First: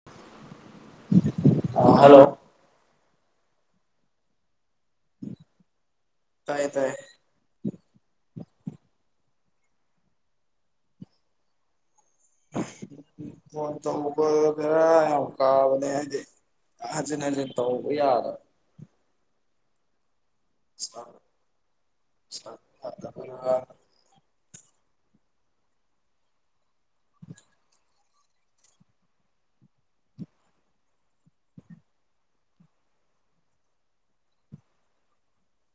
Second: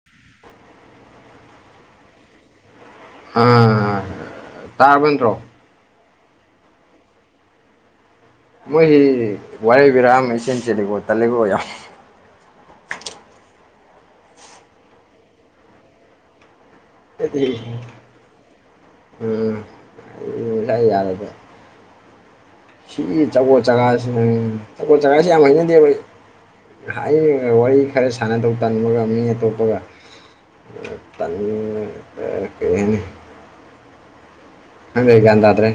[unintelligible] ꯑ ꯍꯜꯂꯣ ꯑ ꯇꯥꯔꯃꯟꯠꯇ꯭ꯔꯣ ꯇꯥꯏꯌꯦ ꯇꯥꯏꯌꯦ ꯃꯣꯏꯁꯤ ꯋꯥꯔꯩ ꯔꯥ ꯑꯃ ꯏꯆꯦꯟ ꯆꯦꯜꯂꯤꯀꯣ ꯇꯂꯀꯣ ꯌꯥꯝ ꯔ ꯀꯥꯕꯅꯦ ꯍꯥꯏꯦ ꯍꯖꯤꯦꯟ ꯍꯖꯤꯟ ꯇ ꯌꯥꯔ ꯎꯝ ꯎꯝ ꯑꯩ ꯉꯁꯥꯏ ꯏꯁ ꯌꯥꯔꯦꯕ ꯁ ꯁꯤ ꯆꯒꯣꯜ ꯆꯥꯒꯥꯁꯤꯦ ꯆꯒꯣꯜ ꯆꯥꯒꯥꯁꯤꯦ ꯌꯥꯝ ꯍꯩꯅꯗꯦꯕ ꯍꯥꯏ ꯋꯥꯔꯤ ꯈꯔ ꯁꯥꯟꯅꯗꯧ ꯇꯟꯃꯒ ꯃꯤ ꯑꯇꯣꯞꯄꯒ ꯎꯝ ꯀꯩꯅꯤ ꯍꯪꯗꯦ ꯒ꯭ꯌꯥꯟ ꯇꯥ꯭ꯔꯦ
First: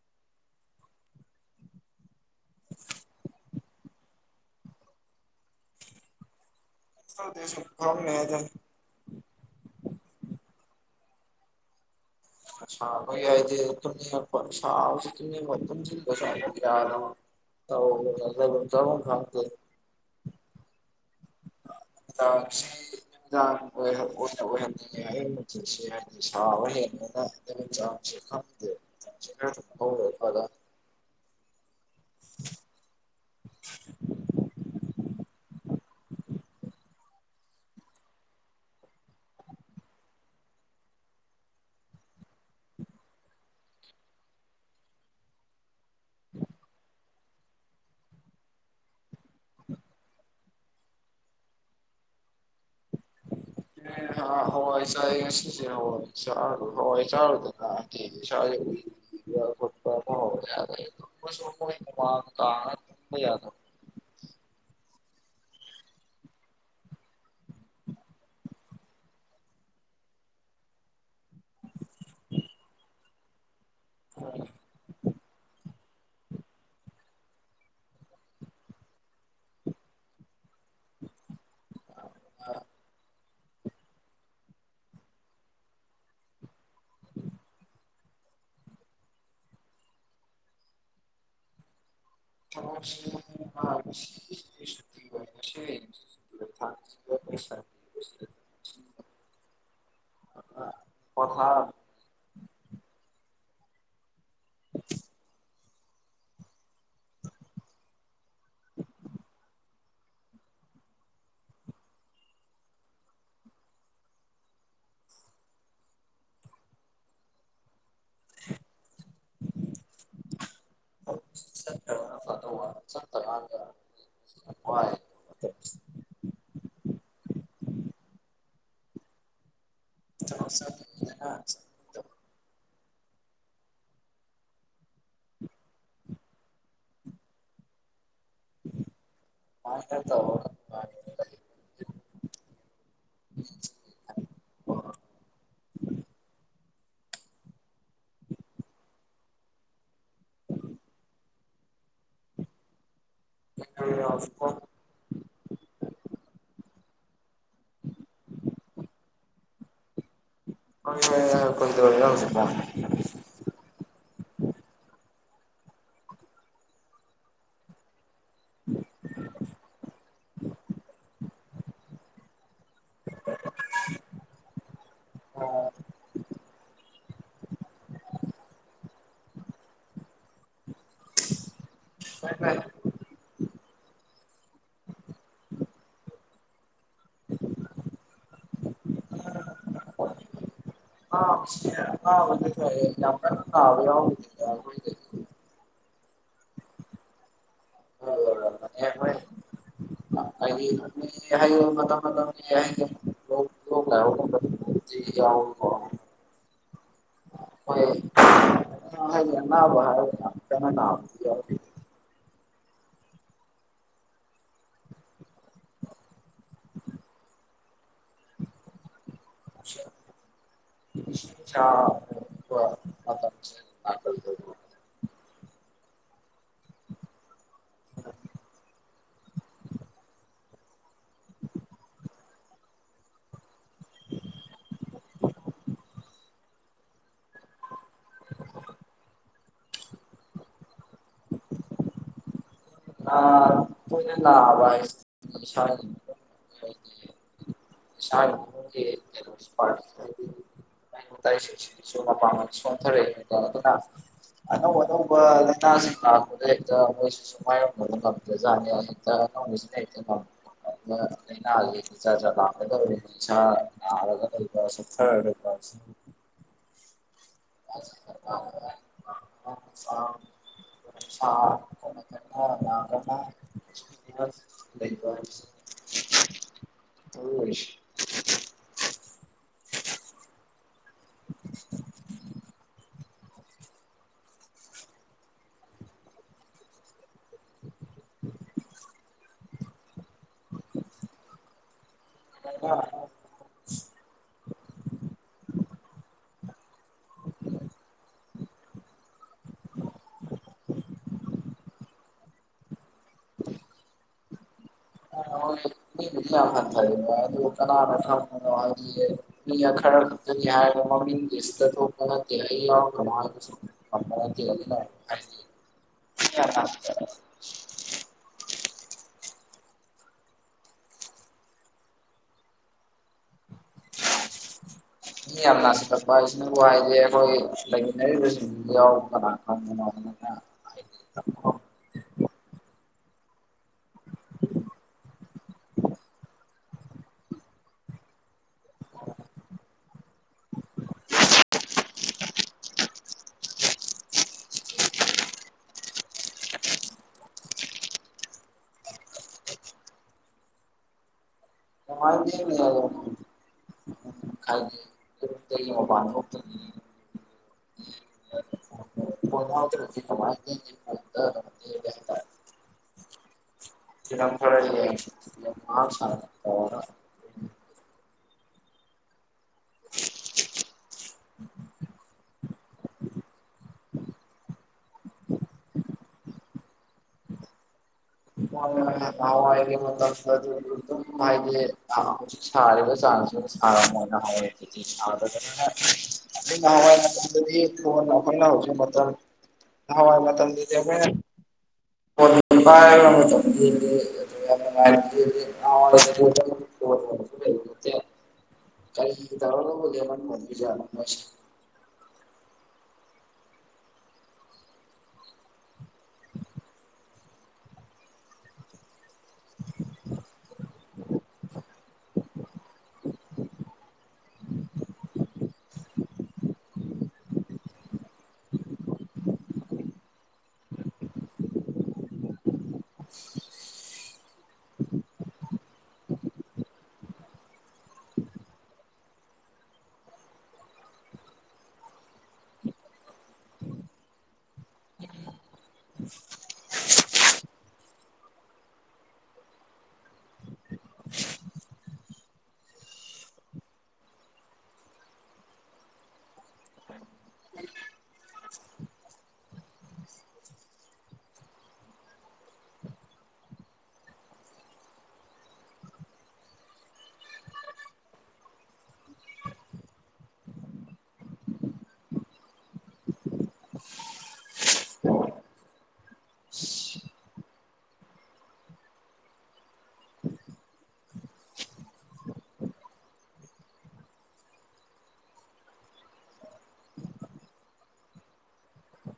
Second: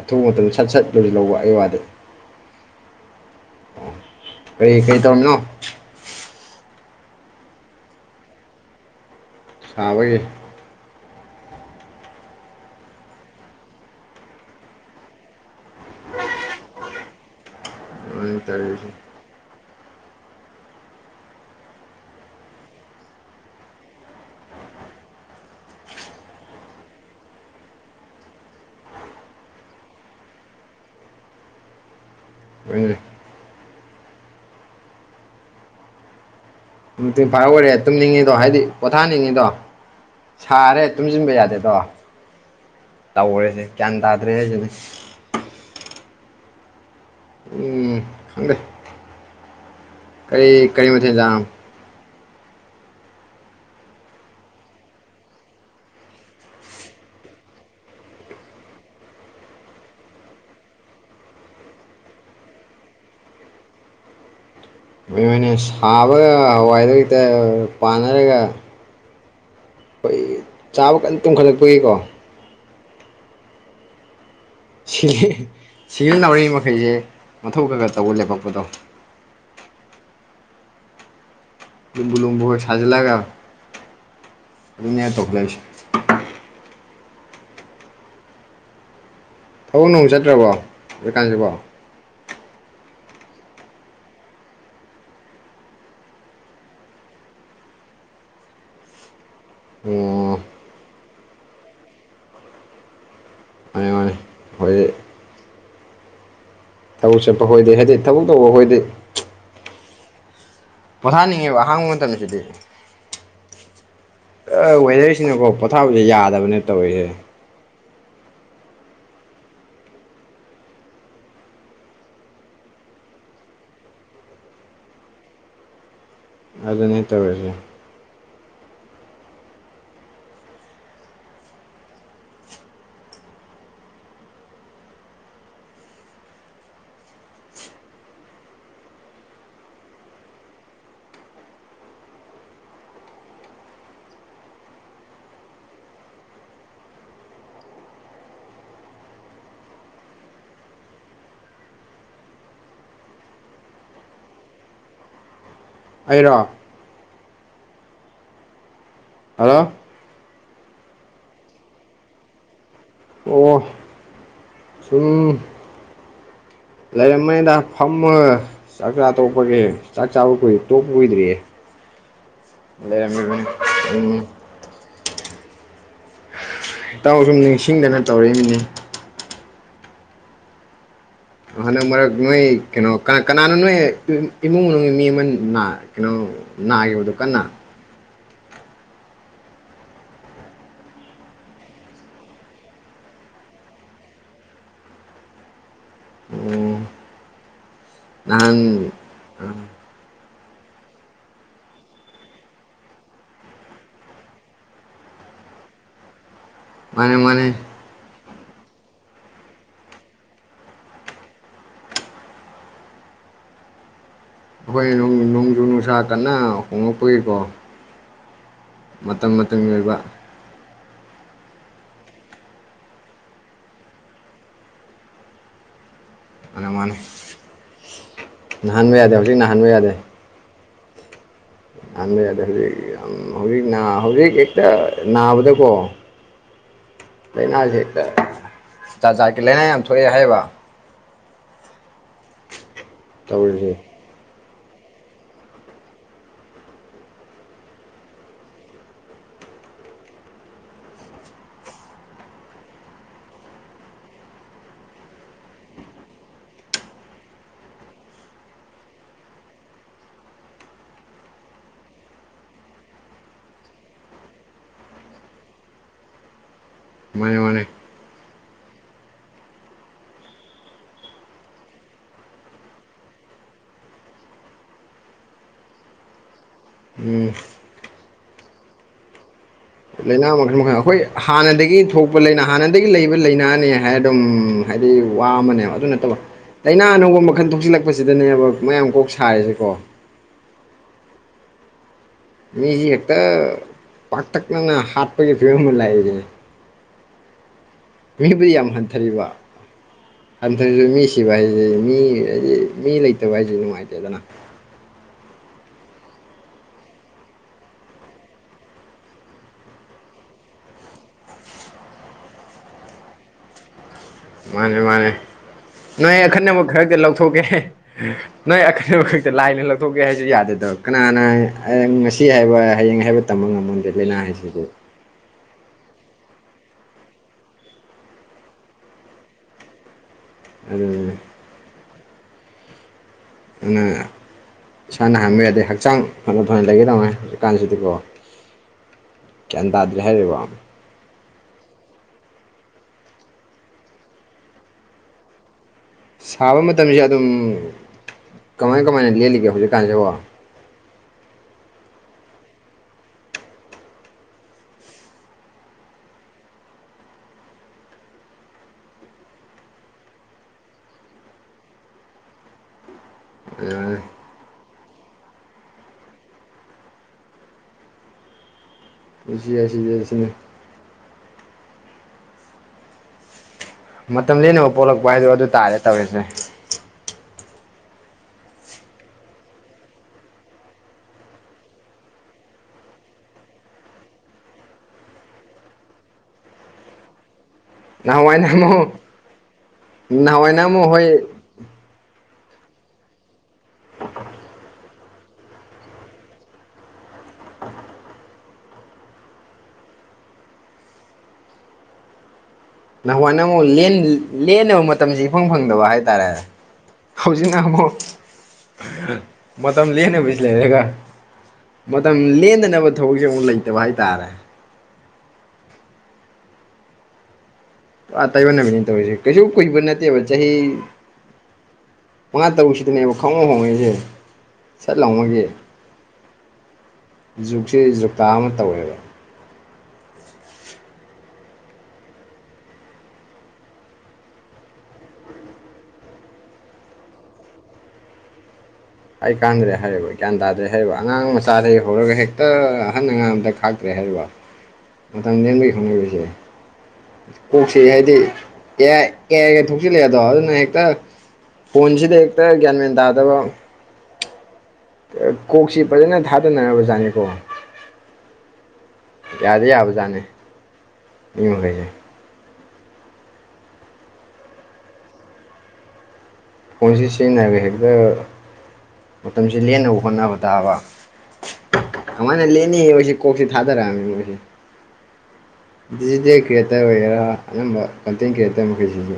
ꯑꯊꯨꯕ ꯃꯇꯝꯗ ꯁꯠ ꯁꯠ ꯂꯣꯏꯁꯨ ꯂꯧꯕ ꯑꯩꯒꯤ ꯋꯥꯗꯤ [unintelligible] ꯑꯣ ꯀꯔꯤ ꯀꯔꯤ ꯇꯧꯔꯤꯅꯣ ꯁ ꯀꯝꯃꯦꯗ ꯁꯥꯕꯒꯤ ꯁꯕ ꯌꯥꯗꯤ ꯁꯁꯤꯠꯇ ꯆꯌꯥꯗꯣ ꯑ ꯑꯧꯒ ꯆ ꯈꯥꯡꯗꯦ ꯆꯁꯤꯤ ꯑꯣꯏꯦꯜ ꯑꯣꯏ ꯍꯦꯂꯗ [unintelligible] [unintelligible] ꯎꯝ [unintelligible] ꯇꯐꯥꯏ ꯑꯣꯏꯔꯦ ꯇꯨꯝꯅꯤꯡꯉꯤꯗꯣ ꯍꯥꯏꯗꯤ ꯄꯣꯊꯥꯅꯤꯡꯉꯤꯗꯣ ꯁꯥꯔꯦ ꯇꯨꯝꯁꯤꯟꯕ ꯌꯥꯗꯦꯗꯣ ꯇꯧꯔꯦꯁꯦ ꯒ꯭ꯌꯥꯟ ꯇꯥꯗ꯭ꯔꯦ ꯍꯥꯏꯁꯤꯅꯦ [unintelligible] ꯎꯝ ꯁꯪꯗꯦ ꯎꯝ ꯀꯔꯤ ꯀꯔꯤ ꯃꯊꯦꯡꯖ ꯍꯣꯏ ꯆ ꯍꯣꯏ ꯆ ꯍꯣꯏ ꯆꯂ ꯊ ꯆ ꯀꯥ ꯌꯥꯅꯣ ꯃꯣꯏꯅ ꯁꯥꯕꯒ ꯍꯏꯗ ꯍꯇ ꯄꯥꯟꯅꯔꯒ ꯑꯩꯈꯣꯏ ꯆꯥꯕ ꯀꯟꯅ ꯇꯨꯝꯈꯠꯂꯛꯄꯒꯤꯀꯣ ꯎ ꯍ ꯁꯤꯖꯤꯟꯅꯎꯔꯤ ꯃꯈꯩꯁꯦ ꯃꯊꯧ ꯈꯒ ꯇꯧꯕ ꯂꯦꯞꯄꯛꯄꯗꯣ ꯎꯝ ꯂꯨꯝꯕꯨ ꯂꯨꯝꯕꯨꯒ ꯁꯥꯖꯤꯜꯂꯒ ꯑꯗꯨꯅꯦ ꯇꯧꯈꯠꯂꯤꯁꯦ ꯊꯕꯛ ꯅꯨꯡ ꯆꯠꯇ꯭ꯔꯕꯣ ꯍꯧꯖꯤꯛꯀꯥꯟꯁꯤꯕꯣ ꯊꯕꯛꯁꯤ [unintelligible] [unintelligible] ꯑ ꯀꯣꯊꯥ ꯍꯣꯏ ꯊꯕꯛ ꯆꯠꯄ ꯈꯣꯏꯗꯤ ꯍꯥꯏꯗꯤ ꯊꯕꯛ ꯇꯧꯕ ꯈꯣꯏꯗꯤ ꯄꯣꯊꯥꯅꯤꯡꯉꯦꯕ ꯑꯍꯥꯡꯕ ꯃꯇꯝ ꯁꯤꯗꯤ ꯋꯦꯗꯔꯁꯤꯅꯀꯣ ꯄꯣꯊꯥꯕꯁꯦ ꯌꯥꯗꯕꯅꯦ ꯇꯧꯔꯤꯁꯦ [unintelligible] ꯍ ꯆꯠꯈ꯭ꯔꯒꯅ ꯐꯗꯧꯕ ꯆꯠꯇꯀꯥꯟꯗ ꯋꯥꯏ ꯑꯗꯨꯅꯦ ꯇꯧꯔꯤꯁꯦ ꯆꯠꯂꯣ ꯁ ꯎ ꯃꯥ [unintelligible] [unintelligible] ꯐꯥꯎ ꯑꯩꯔꯣ [unintelligible] ꯍꯜꯂꯣ ꯍꯣꯏ ꯍꯣꯏ ꯍꯥꯏꯔꯒ ꯀꯣꯗꯧꯔꯤꯅꯣ ꯍꯧꯖꯤꯛꯄꯨ ꯑꯣ ꯁꯨꯝ ꯂꯩꯔꯝꯕꯅꯤꯗ ꯐꯝꯃꯒ ꯆꯥꯛ ꯆꯥ ꯇꯣꯛꯄꯒꯤ ꯆꯥꯕ ꯀꯨꯏ ꯇꯣꯛꯄ ꯀꯏꯗꯔꯤꯌꯦ ꯂꯩꯔꯝꯃꯤꯕꯅꯤ ꯎꯝ ꯑꯣ ꯏꯇꯥꯎ ꯁꯨꯝ ꯅꯤꯡꯁꯤꯡꯗꯅ ꯇꯧꯔꯛꯏꯃꯤꯅꯦ ꯍꯟꯗꯛ ꯃꯔꯛ ꯅꯣꯏ ꯀꯩꯅꯣ ꯀꯅꯥ ꯀꯅꯥꯅꯣ ꯅꯣꯏ ꯏꯃꯨꯡ ꯃꯅꯨꯡꯒꯤ ꯃꯤ ꯑꯃ ꯅꯥ ꯀꯩꯅꯣ ꯅꯥꯈꯤꯕꯗꯨ ꯀꯟꯅ [inaudible] ꯑ ꯁꯤ ꯑꯅꯥꯕꯗꯤ ꯐꯔꯦ ꯌꯥꯝ ꯀꯟꯅꯥ ꯅꯥꯕꯗꯤ ꯌꯥꯎꯒꯤꯗꯦ ꯑꯩꯈꯣꯏꯗꯤ ꯎꯝ ꯅꯍꯥꯟ ꯍꯥꯏꯗꯤ ꯃꯇꯝ ꯃꯇꯝꯒꯤ ꯂꯣꯟ ꯂꯥꯏꯍꯧꯒꯨꯝꯕ ꯇꯧꯕ ꯌꯥꯎ ꯃꯥꯅꯦ ꯃꯥꯅꯦ ꯍꯣꯏ ꯍꯥꯏꯗꯤ ꯑꯋꯥꯕ ꯍꯥꯏꯗꯤ ꯌꯥꯝꯀꯟꯅ ꯅꯥꯕꯗꯤ ꯌꯥꯎꯗꯦ ꯑꯩꯈꯣꯏ ꯅꯣꯡꯖꯨ ꯅꯨꯡꯁꯥ ꯀꯟꯅ ꯍꯣꯉꯛꯄꯒꯤꯀꯣ ꯃꯇꯝ ꯃꯇꯝꯒꯤ ꯑꯣꯏꯕ ꯥꯅꯨꯡꯁꯤꯠ ꯅꯨꯡꯁꯥ ꯍꯣꯡꯕ ꯃꯇꯝꯁꯦ ꯅꯥꯒꯜꯂꯦ ꯑꯅꯥ ꯃꯥꯅꯦ ꯑ ꯅꯥꯍꯟꯕ ꯌꯥꯗꯦ ꯍꯧꯖꯤꯛ ꯅꯥꯍꯟꯕ ꯌꯥꯗꯦ [inaudible] ꯅꯥꯍꯟꯕ ꯌꯥꯗꯦ ꯍꯧꯖꯤꯛ ꯌꯥꯝ ꯍꯧꯖꯤꯛ ꯅ ꯍꯧꯖꯤꯛ ꯍꯦꯛꯇ ꯅꯥꯕꯗꯀꯣ ꯂꯩꯅꯥꯁꯦ ꯍꯦꯛꯇ ꯖꯥꯠ ꯖꯥꯠꯀꯤ ꯂꯥꯏꯅꯥ ꯌꯥꯝ ꯊꯣꯛꯑꯦ ꯍꯥꯏꯌꯦꯕ ꯑ ꯇꯧꯔꯤꯁꯦ ꯇꯣꯏꯅꯥ ꯅꯥꯕ ꯍꯥꯏꯒꯦ ꯏꯁꯥꯒꯤ ꯐꯤꯕꯝ ꯏꯁꯤꯒꯤ ꯐꯤꯕꯝꯒꯤ ꯀꯩꯅꯣꯝꯇ ꯄꯥꯔꯠ ꯃꯍꯤꯛ ꯃꯇꯥꯏ ꯁꯤꯡꯁꯤꯁꯨ ꯃꯄꯥꯡꯘꯜ ꯁꯣꯟꯊꯔꯛꯑꯦꯕ ꯑꯗꯨꯅ ꯑꯅꯧ ꯑꯅꯧꯕ ꯂꯥꯏꯅꯥꯁꯤꯡ ꯂꯥꯛꯄꯗ ꯍꯦꯛꯇ ꯃꯣꯏꯁꯨ ꯃꯥꯏꯌꯣꯛ [unintelligible] [unintelligible] ꯃꯅꯦ ꯃꯥꯅꯦ꯫ [inaudible] [inaudible] ꯎꯝ [unintelligible] ꯂꯥꯏꯅꯥ ꯃꯈꯜ ꯃꯈꯜ ꯑꯩꯈꯣꯏ ꯍꯥꯟꯅꯗꯒꯤ ꯊꯣꯛꯄ ꯂꯩꯅ ꯍꯥꯟꯅ ꯂꯩꯕ ꯂ ꯂꯩꯅꯥꯅꯦ ꯍꯥꯏ ꯑꯗꯨꯝ ꯍꯥꯏꯗꯤ ꯋꯥ ꯑꯃꯅꯦꯕ ꯑꯗꯨ ꯅꯠꯇꯕ ꯂꯩꯥꯏꯅꯥꯅꯒꯨꯝꯕ ꯃꯈꯟ ꯊꯣꯛꯆꯜꯂꯛꯄꯁꯤꯗꯅꯦꯕ ꯃꯌꯥꯝ ꯀꯣꯛ ꯁꯥꯔꯤꯁꯦꯀꯣ ꯃꯤꯁꯤ ꯍꯦꯛꯇ ꯄꯥꯛꯇꯛꯅꯅ ꯍꯥꯠꯄꯒꯤ ꯐꯤꯕꯝ ꯑꯃ ꯂꯥꯛꯏꯅꯦ꯫ ꯃꯤꯕꯨꯗꯤ ꯌꯥꯝ ꯍꯟꯊꯔꯤꯕ ꯍꯟꯊꯁꯨ ꯃꯤ ꯁꯤꯕ ꯍꯥꯏꯁꯦ ꯃꯤ ꯍꯥꯏꯗꯤ ꯃꯤ ꯂꯩꯇꯕ ꯍꯥꯏꯁꯤ ꯅꯨꯡꯉꯥꯏꯇꯦꯗꯅ [unintelligible] ꯃꯤ ꯑꯈꯔ ꯍꯥꯏ ꯀꯃ ꯁꯇꯣ ꯄ ꯂꯃ ꯑꯣꯣꯝ ꯃꯥꯅꯦ ꯃꯥꯅꯦ ꯅꯣꯏ ꯑꯈꯟꯅꯕ ꯈꯔꯗꯤ ꯂꯧꯊꯣꯛꯀꯦ꯫ ꯅꯣꯏ ꯑꯈꯟꯅꯕ ꯈꯛꯇ ꯂꯥꯏꯅ ꯂꯧꯊꯣꯛꯀꯦ ꯍꯥꯏꯁꯨ ꯌꯥꯗꯦꯗꯕ ꯀꯅꯥꯅ ꯉꯁꯤ ꯍꯥꯏꯕ ꯍꯌꯦꯡ ꯍꯥꯏꯕ ꯇꯝꯕ ꯉꯝꯃꯝꯗ꯭ꯔꯦ ꯂꯥꯏꯅꯥ ꯍꯥꯏꯁꯤꯕꯨ ꯃꯤ ꯌꯥꯝ ꯅꯥꯁꯤꯂꯛꯄ ꯍꯥꯏꯁꯤꯅꯕꯨ ꯍꯥꯏꯗꯤꯦ ꯑꯩꯈꯣꯏ ꯂꯩꯃꯤꯟꯅꯔꯤꯕꯁꯤꯡꯁꯤ ꯌꯥꯎ ꯀꯅꯥ ꯈꯪꯗꯅꯣ [inaudible] [inaudible] ꯑꯉꯥꯪ ꯏꯁꯥꯅ ꯍꯪꯕꯤꯔꯗꯤ ꯍꯛꯆꯥꯡ ꯐꯅ ꯐꯅ ꯂꯩꯒꯦꯗꯧꯉ ꯍꯧꯖꯤꯛꯀꯥꯟꯁꯤꯗꯤꯀꯣ ꯀꯟ ꯇꯥꯗ꯭ꯔꯦ ꯍꯥꯏꯔꯦ ꯋꯥ ꯁꯥꯕ ꯃꯇꯝꯁꯦ ꯑꯗꯨꯝ ꯀꯃꯥꯏ ꯀꯃꯥꯏꯅ ꯂꯦꯜꯂꯤꯒꯦ ꯍꯧꯖꯤꯛꯀꯥꯟꯁꯤꯦꯀꯣ ꯀꯃꯥꯏ ꯂꯥꯅꯤꯜꯅꯣ ꯌꯨꯝꯗꯒꯤ ꯃꯄꯥꯅ ꯊꯣꯛꯇꯕꯤ ꯫ [unintelligible] [unintelligible] ꯆꯤꯗꯝꯕꯔ ꯂꯩ ꯃꯥꯁ ꯇꯔ ꯖꯤ ꯌꯥꯁꯤꯖꯁꯤꯅ ꯃꯇꯝ ꯂꯦꯅꯕ ꯄꯣꯛꯂꯛꯄ ꯍꯥꯏꯗꯣ ꯑꯗꯨ ꯇꯥꯔꯦ ꯇꯧꯔꯤꯁꯦ꯫ [unintelligible] ꯁꯔꯦꯗ ꯆꯥꯟꯁ ꯁ ꯃꯅ ꯍꯥꯏ [unintelligible] ꯐ ꯐ ꯅꯍꯥꯟꯋꯥꯏꯅ ꯂꯎꯁ ꯃ ꯑꯃꯨꯛ ꯃꯇꯝ ꯍꯋꯥ ꯅꯍꯥꯟꯋꯥꯏꯅ ꯑꯃꯨꯛ ꯃꯇꯝꯗꯨꯗꯤꯃꯦ꯫ ꯍꯣꯏ [unintelligible] ꯍ ꯐ ꯀ ꯊꯔ ꯂꯧꯧꯕꯗꯦꯅꯤꯖ ꯅꯍꯋꯥꯏ ꯅ ꯑꯃꯨꯛ ꯂꯦꯟꯅꯕ ꯃꯇꯝꯁꯤꯦ ꯏꯐꯪ ꯐꯪꯗꯕ ꯍꯥꯏꯇꯥꯔꯦ꯫ ꯍꯧꯖꯤꯛꯅ ꯑꯃꯛ ꯃ ꯃꯇꯝ ꯂꯅ ꯄꯁ ꯂꯩꯔꯦꯒ ꯃ ꯃꯇꯝ ꯂꯗ ꯈꯦꯠꯅꯕ ꯊꯕꯛꯁꯦ ꯑꯃꯨꯛ ꯂꯩꯇꯕ ꯍꯥꯏꯇꯥꯔꯦ꯫ ꯑꯇꯩꯕ ꯅꯃꯤ ꯇꯧꯔꯤꯁꯦ ꯀꯩꯁꯨ ꯀꯩꯕ ꯅꯠꯇꯦꯕ ꯆꯍꯤ ꯃꯉꯥ ꯇꯔꯨꯛꯁꯤꯗꯅꯦꯕ ꯈꯪꯉꯣ ꯍꯣꯡꯉꯛꯏꯁꯦ ꯁꯠ ꯂꯥꯎꯉꯒ ꯖꯨꯛꯁꯦ ꯖꯨꯛꯇꯥ ꯑꯃ ꯇꯧꯋꯦꯕ ꯑꯩ ꯀꯥꯟꯗ꯭ꯔꯦ ꯍꯥꯏꯨ ꯒ꯭ꯌꯥꯟ ꯇꯥꯗ꯭ꯔꯦ ꯍꯥꯏꯔꯤꯕ ꯑꯉꯥꯡ ꯃꯆꯥꯗꯒꯤꯩ ꯍꯧꯔꯒ ꯍꯦꯛꯇ ꯑꯍꯟ ꯑꯉꯥꯡꯗ ꯀꯩ ꯍꯥꯏꯔꯕ ꯃꯇꯥꯡꯗꯤꯅꯕꯈꯣꯡꯅꯕꯁꯦ꯫ ꯀꯣꯛꯁꯤ ꯍꯥꯏꯗꯤ ꯑꯦ ꯀꯌꯥ ꯀꯌꯥ ꯊꯣꯛꯆꯤꯜꯂꯛꯑꯦꯗꯣ ꯑꯗꯨꯅ ꯍꯦꯛꯇ ꯐꯣꯟꯁꯤꯗ ꯍꯦꯛꯇ ꯒ꯭ꯌꯥꯟ ꯃꯦꯟ ꯇꯥꯗꯕ ꯀꯣꯛꯁꯤ ꯐꯖꯅ ꯊꯥꯗꯅꯔꯕꯖꯥꯠꯅꯤꯀꯣ ꯌꯥꯗꯦ ꯌꯥ꯫ ꯏ ꯃꯈꯁꯦ ꯐꯣꯟꯁꯤ ꯁꯤꯖꯤꯟꯅꯕ ꯍꯦꯛꯇ ꯃꯇꯝꯁꯤ ꯂꯦꯟꯅꯕ ꯍꯣꯠꯅꯕ ꯇꯥꯕ ꯑꯥꯏꯅ ꯂꯦꯅꯤꯁꯤ ꯀꯁꯤ ꯊꯥꯗꯔ ꯗꯤꯖꯤꯇꯦꯜ ꯀ꯭ꯔꯤꯌꯦꯇꯔ ꯑꯣꯏꯒꯦꯔꯥ ꯑꯅꯝꯕ ꯀꯟꯇꯦꯟ ꯀ꯭ꯔꯤꯌꯦꯇꯔ ꯃꯈꯩꯁꯤꯡꯁꯨ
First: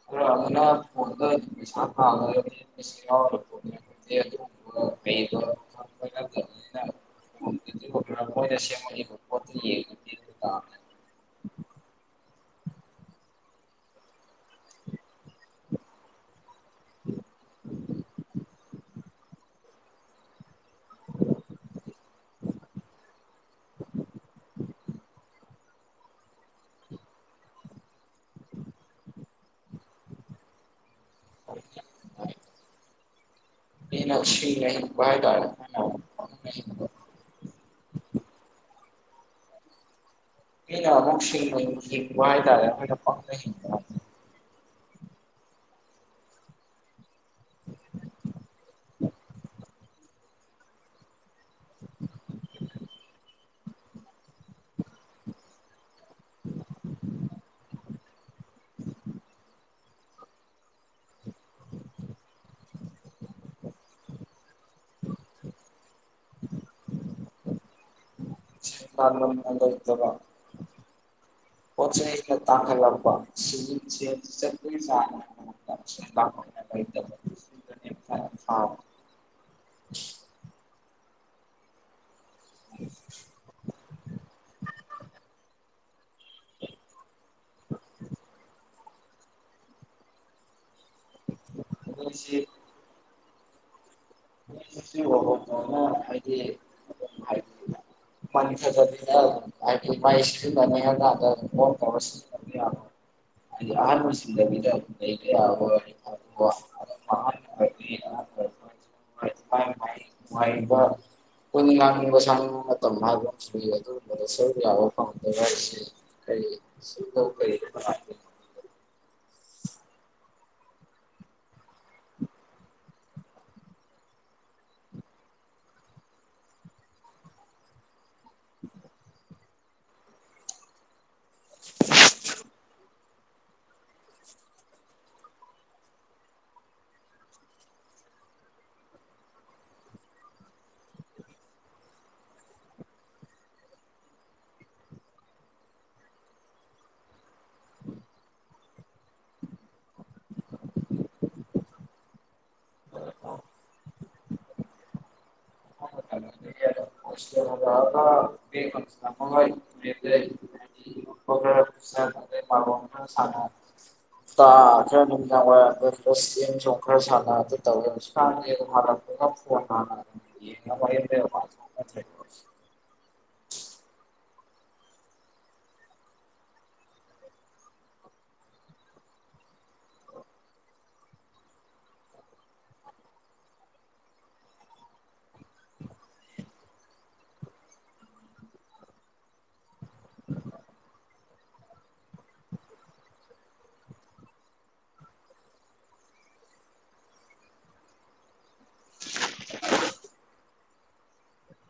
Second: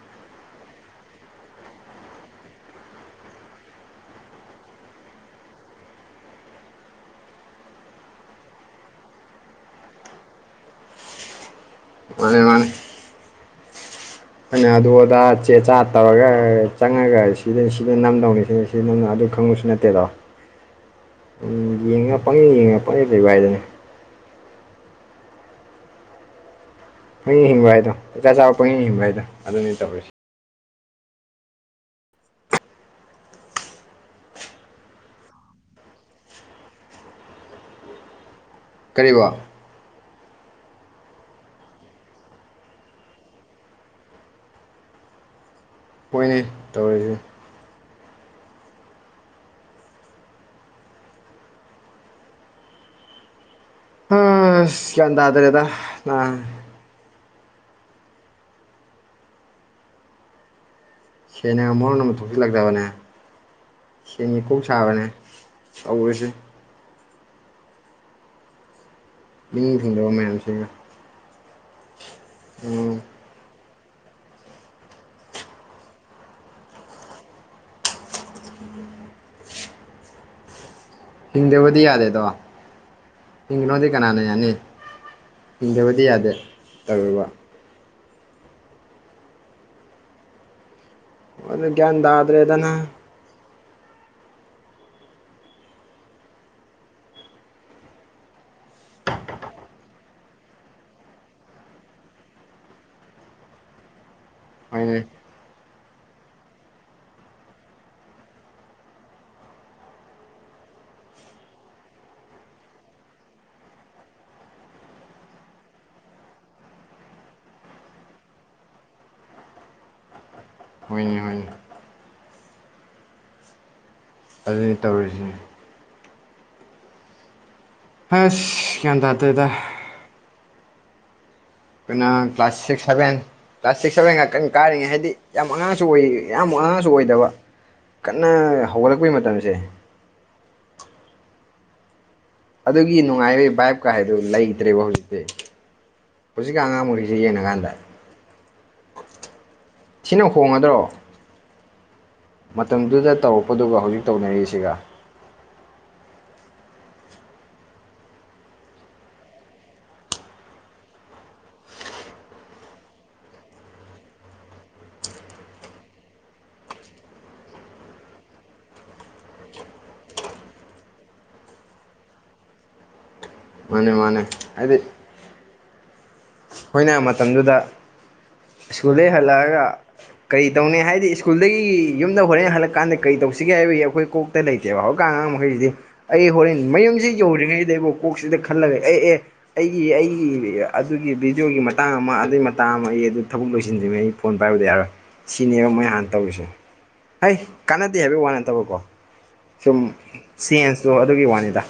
[unintelligible] [unintelligible] [unintelligible] ꯃꯥꯅꯤ ꯃꯥꯅꯤ ꯑꯩꯅ ꯑꯗꯨ ꯑꯗꯥ ꯆꯦ ꯆꯥ ꯇꯧꯔꯒ ꯆꯪꯉꯒ ꯁꯤꯗ ꯁꯤꯗꯩ ꯅꯝꯗꯧꯅꯤ ꯁꯤꯅꯤ ꯁꯤ ꯅꯪꯅ ꯑꯗꯨ ꯈꯪꯉꯨꯁꯨ ꯅꯠꯇꯦꯗꯣ ꯎꯝ ꯌꯦꯡꯉ ꯄꯪꯉꯦ ꯌꯦꯡꯉ ꯄꯪꯉꯦ ꯂꯩꯕ ꯍꯥꯏꯗꯅꯦ ꯄꯣꯏꯟ ꯍꯤꯡꯕ ꯍꯥꯏꯗꯣ ꯆꯆꯥ ꯆꯥꯕ ꯄꯣꯏꯟ ꯍꯤꯡꯕ ꯍꯥꯏꯗꯣ ꯑꯗꯨꯅꯤ ꯇꯧꯔꯤꯁꯦ ꯏꯟꯅ ꯁꯤ ꯅ ꯀ ꯇ ꯎ ꯀꯔꯤꯔꯤꯕ ꯍꯩꯅ ꯃꯁꯤ ꯋꯥ ꯍꯥꯏ ꯇꯔ ꯄ ꯍ ꯍꯣꯏꯅꯦ ꯇꯧꯔꯤꯁꯦ [inaudible] ꯑ ꯁꯤꯂꯗ꯭ꯔꯦꯗ ꯁꯦꯡꯅ ꯃꯣꯔꯣꯟ ꯑꯃꯨ ꯊꯣꯛꯆꯜꯂꯛꯇꯕꯅꯦ ꯁꯦꯅꯤꯀꯧ ꯁꯥꯕꯅꯦ ꯇꯔꯁꯤ ꯕ ꯅꯤꯡ ꯊꯤꯡꯗꯕ ꯃꯌꯥꯝꯁꯤꯒ ꯄꯆ ꯇ ꯈ ꯎꯝ ꯂꯥꯛꯄ [unintelligible] ꯑ ꯍꯤꯡꯗꯦꯕꯗꯤ ꯌꯥꯗꯦꯗꯣ ꯎꯝ ꯍꯤꯡꯈꯅꯣꯗꯤ ꯀꯅꯥꯅ ꯌꯥꯅꯤ ꯍꯤꯡꯗꯕꯗꯤ ꯌꯥꯗꯦ ꯇꯧꯦꯕ ꯑꯣ ꯑꯩꯈꯣꯏꯁꯦ ꯭ꯌꯥꯟꯗꯗ꯭ꯔꯦꯗꯅ ꯍꯥꯏꯗꯤ ꯍꯥꯏꯗꯤ ꯃꯟꯁꯗꯤꯥꯏ [unintelligible] ꯏꯁ [unintelligible] ꯍꯣꯏꯅꯦ [unintelligible] [unintelligible] [unintelligible] ꯀꯣꯏꯅꯤꯡ ꯂꯥꯡꯅꯤꯡꯕ ꯁꯥꯡꯅꯤꯡꯕ ꯃꯇꯝ ꯍꯥꯏꯕ ꯑꯃꯁꯨ ꯂꯩ ꯑꯗꯨꯒꯨꯝꯕꯗ ꯁꯔꯨꯛ ꯌꯥꯕ ꯐꯪꯗꯕ ꯍꯥꯏꯁꯦ ꯀꯩ ꯀꯩ [unintelligible] ꯍꯣꯏꯅꯦ ꯍꯅꯦ ꯑꯗꯨꯅꯤ ꯇꯧꯔꯤꯁꯤ ꯍꯥꯁ ꯒ꯭ꯌꯥꯟ ꯇꯥꯗꯦꯗ ꯑꯈꯣꯏꯅ class six seven class six seven ꯉꯥꯛꯇ ꯀꯥꯔꯤꯉꯩ ꯍꯥꯏꯗꯤ ꯌꯥꯝ ꯑꯉꯥꯡꯁꯨ ꯑꯣꯏ ꯌꯥꯝ ꯑꯉꯥꯡꯁꯨ ꯑꯣꯏꯗꯕ ꯀꯟꯅ ꯍꯧꯒꯠꯂꯛꯄꯩ ꯃꯇꯝꯁꯦ ꯑꯗꯨꯒꯤ ꯅꯨꯡꯉꯥꯏꯕꯩ ꯕꯥꯥꯏꯞꯀ ꯍꯥꯏꯗꯨ ꯂꯩꯇ꯭ꯔꯦꯕ ꯍꯧꯖꯤꯛꯇꯤ ꯍꯧꯖꯤꯛꯥꯟ ꯑꯉꯥꯡ ꯃꯈꯩꯁꯤ ꯌꯦꯡꯅꯀꯥꯟꯗ ꯊꯤꯅ ꯍꯣꯡꯉꯗ꯭ꯔꯣ ꯃꯇꯝꯗꯨꯗ ꯇꯧꯔꯛꯄꯗꯨꯒ ꯍꯧꯖꯤꯛ ꯇꯧꯅꯔꯤꯁꯤꯒ [unintelligible] [unintelligible] [unintelligible] [unintelligible] [unintelligible] ꯃꯥꯅꯦ ꯃꯥꯅꯦ ꯍꯥꯏꯗꯤ ꯑꯩꯈꯣꯏꯅ ꯃꯇꯝꯗꯨꯗ ꯁ꯭ꯀꯨꯜꯗꯩ ꯍꯜꯂꯛꯑꯒ ꯀꯔꯤ ꯇꯧꯅꯤ ꯍꯥꯏꯗꯤ ꯁ꯭ꯀꯨꯜꯗꯒꯤ ꯌꯨꯝꯗ ꯍꯣꯔꯦꯟ ꯍꯜꯂꯛ ꯀꯥꯟꯗ ꯀꯔꯤ ꯇꯧꯁꯤꯒꯦ ꯍꯥꯏꯕꯒꯤ ꯑꯩꯈꯣꯏ ꯀꯣꯛꯇ ꯂꯩꯇꯦꯕ ꯍꯧꯀꯥꯟ ꯑꯉꯥꯡ ꯍꯗꯤ [unintelligible] ꯑꯩ ꯍꯣꯔꯦꯟ ꯃꯌꯨꯝꯁꯤ ꯌꯧꯗ꯭ꯔꯤꯉꯩꯕꯨ ꯀꯣꯛꯁꯤꯗ ꯈꯜꯂꯒ ꯑꯦ ꯑꯦ ꯑꯩꯒꯤ ꯑꯩꯒꯤ ꯑꯗꯨꯒꯤ ꯑꯩꯒꯤ ꯚꯤꯗꯤꯑꯣꯒꯤ ꯃꯇꯥꯡ ꯑꯃ ꯑꯗꯨꯏ ꯃꯇꯥꯡ ꯑꯃ ꯑꯩ ꯑꯗꯨ ꯊꯕꯛ ꯂꯣꯏꯁꯤꯟꯗ꯭ꯔꯤꯃꯩ ꯑꯩ ꯐꯣꯟ ꯄꯥꯏꯕꯗꯤ ꯌꯥꯔꯣꯏ ꯁꯤꯅꯦꯕ ꯃꯣꯏ ꯍꯥꯟꯅ ꯇꯧꯔꯤꯁꯦ ꯐꯩ ꯀꯥꯟꯅꯗꯦ ꯍꯥꯏꯕꯩ ꯋꯥ ꯅꯠꯇꯕꯀꯣ ꯁꯨꯝ ꯆꯦꯟꯖꯇꯣ ꯑꯗꯨꯒꯤ ꯋꯥꯅꯤꯗ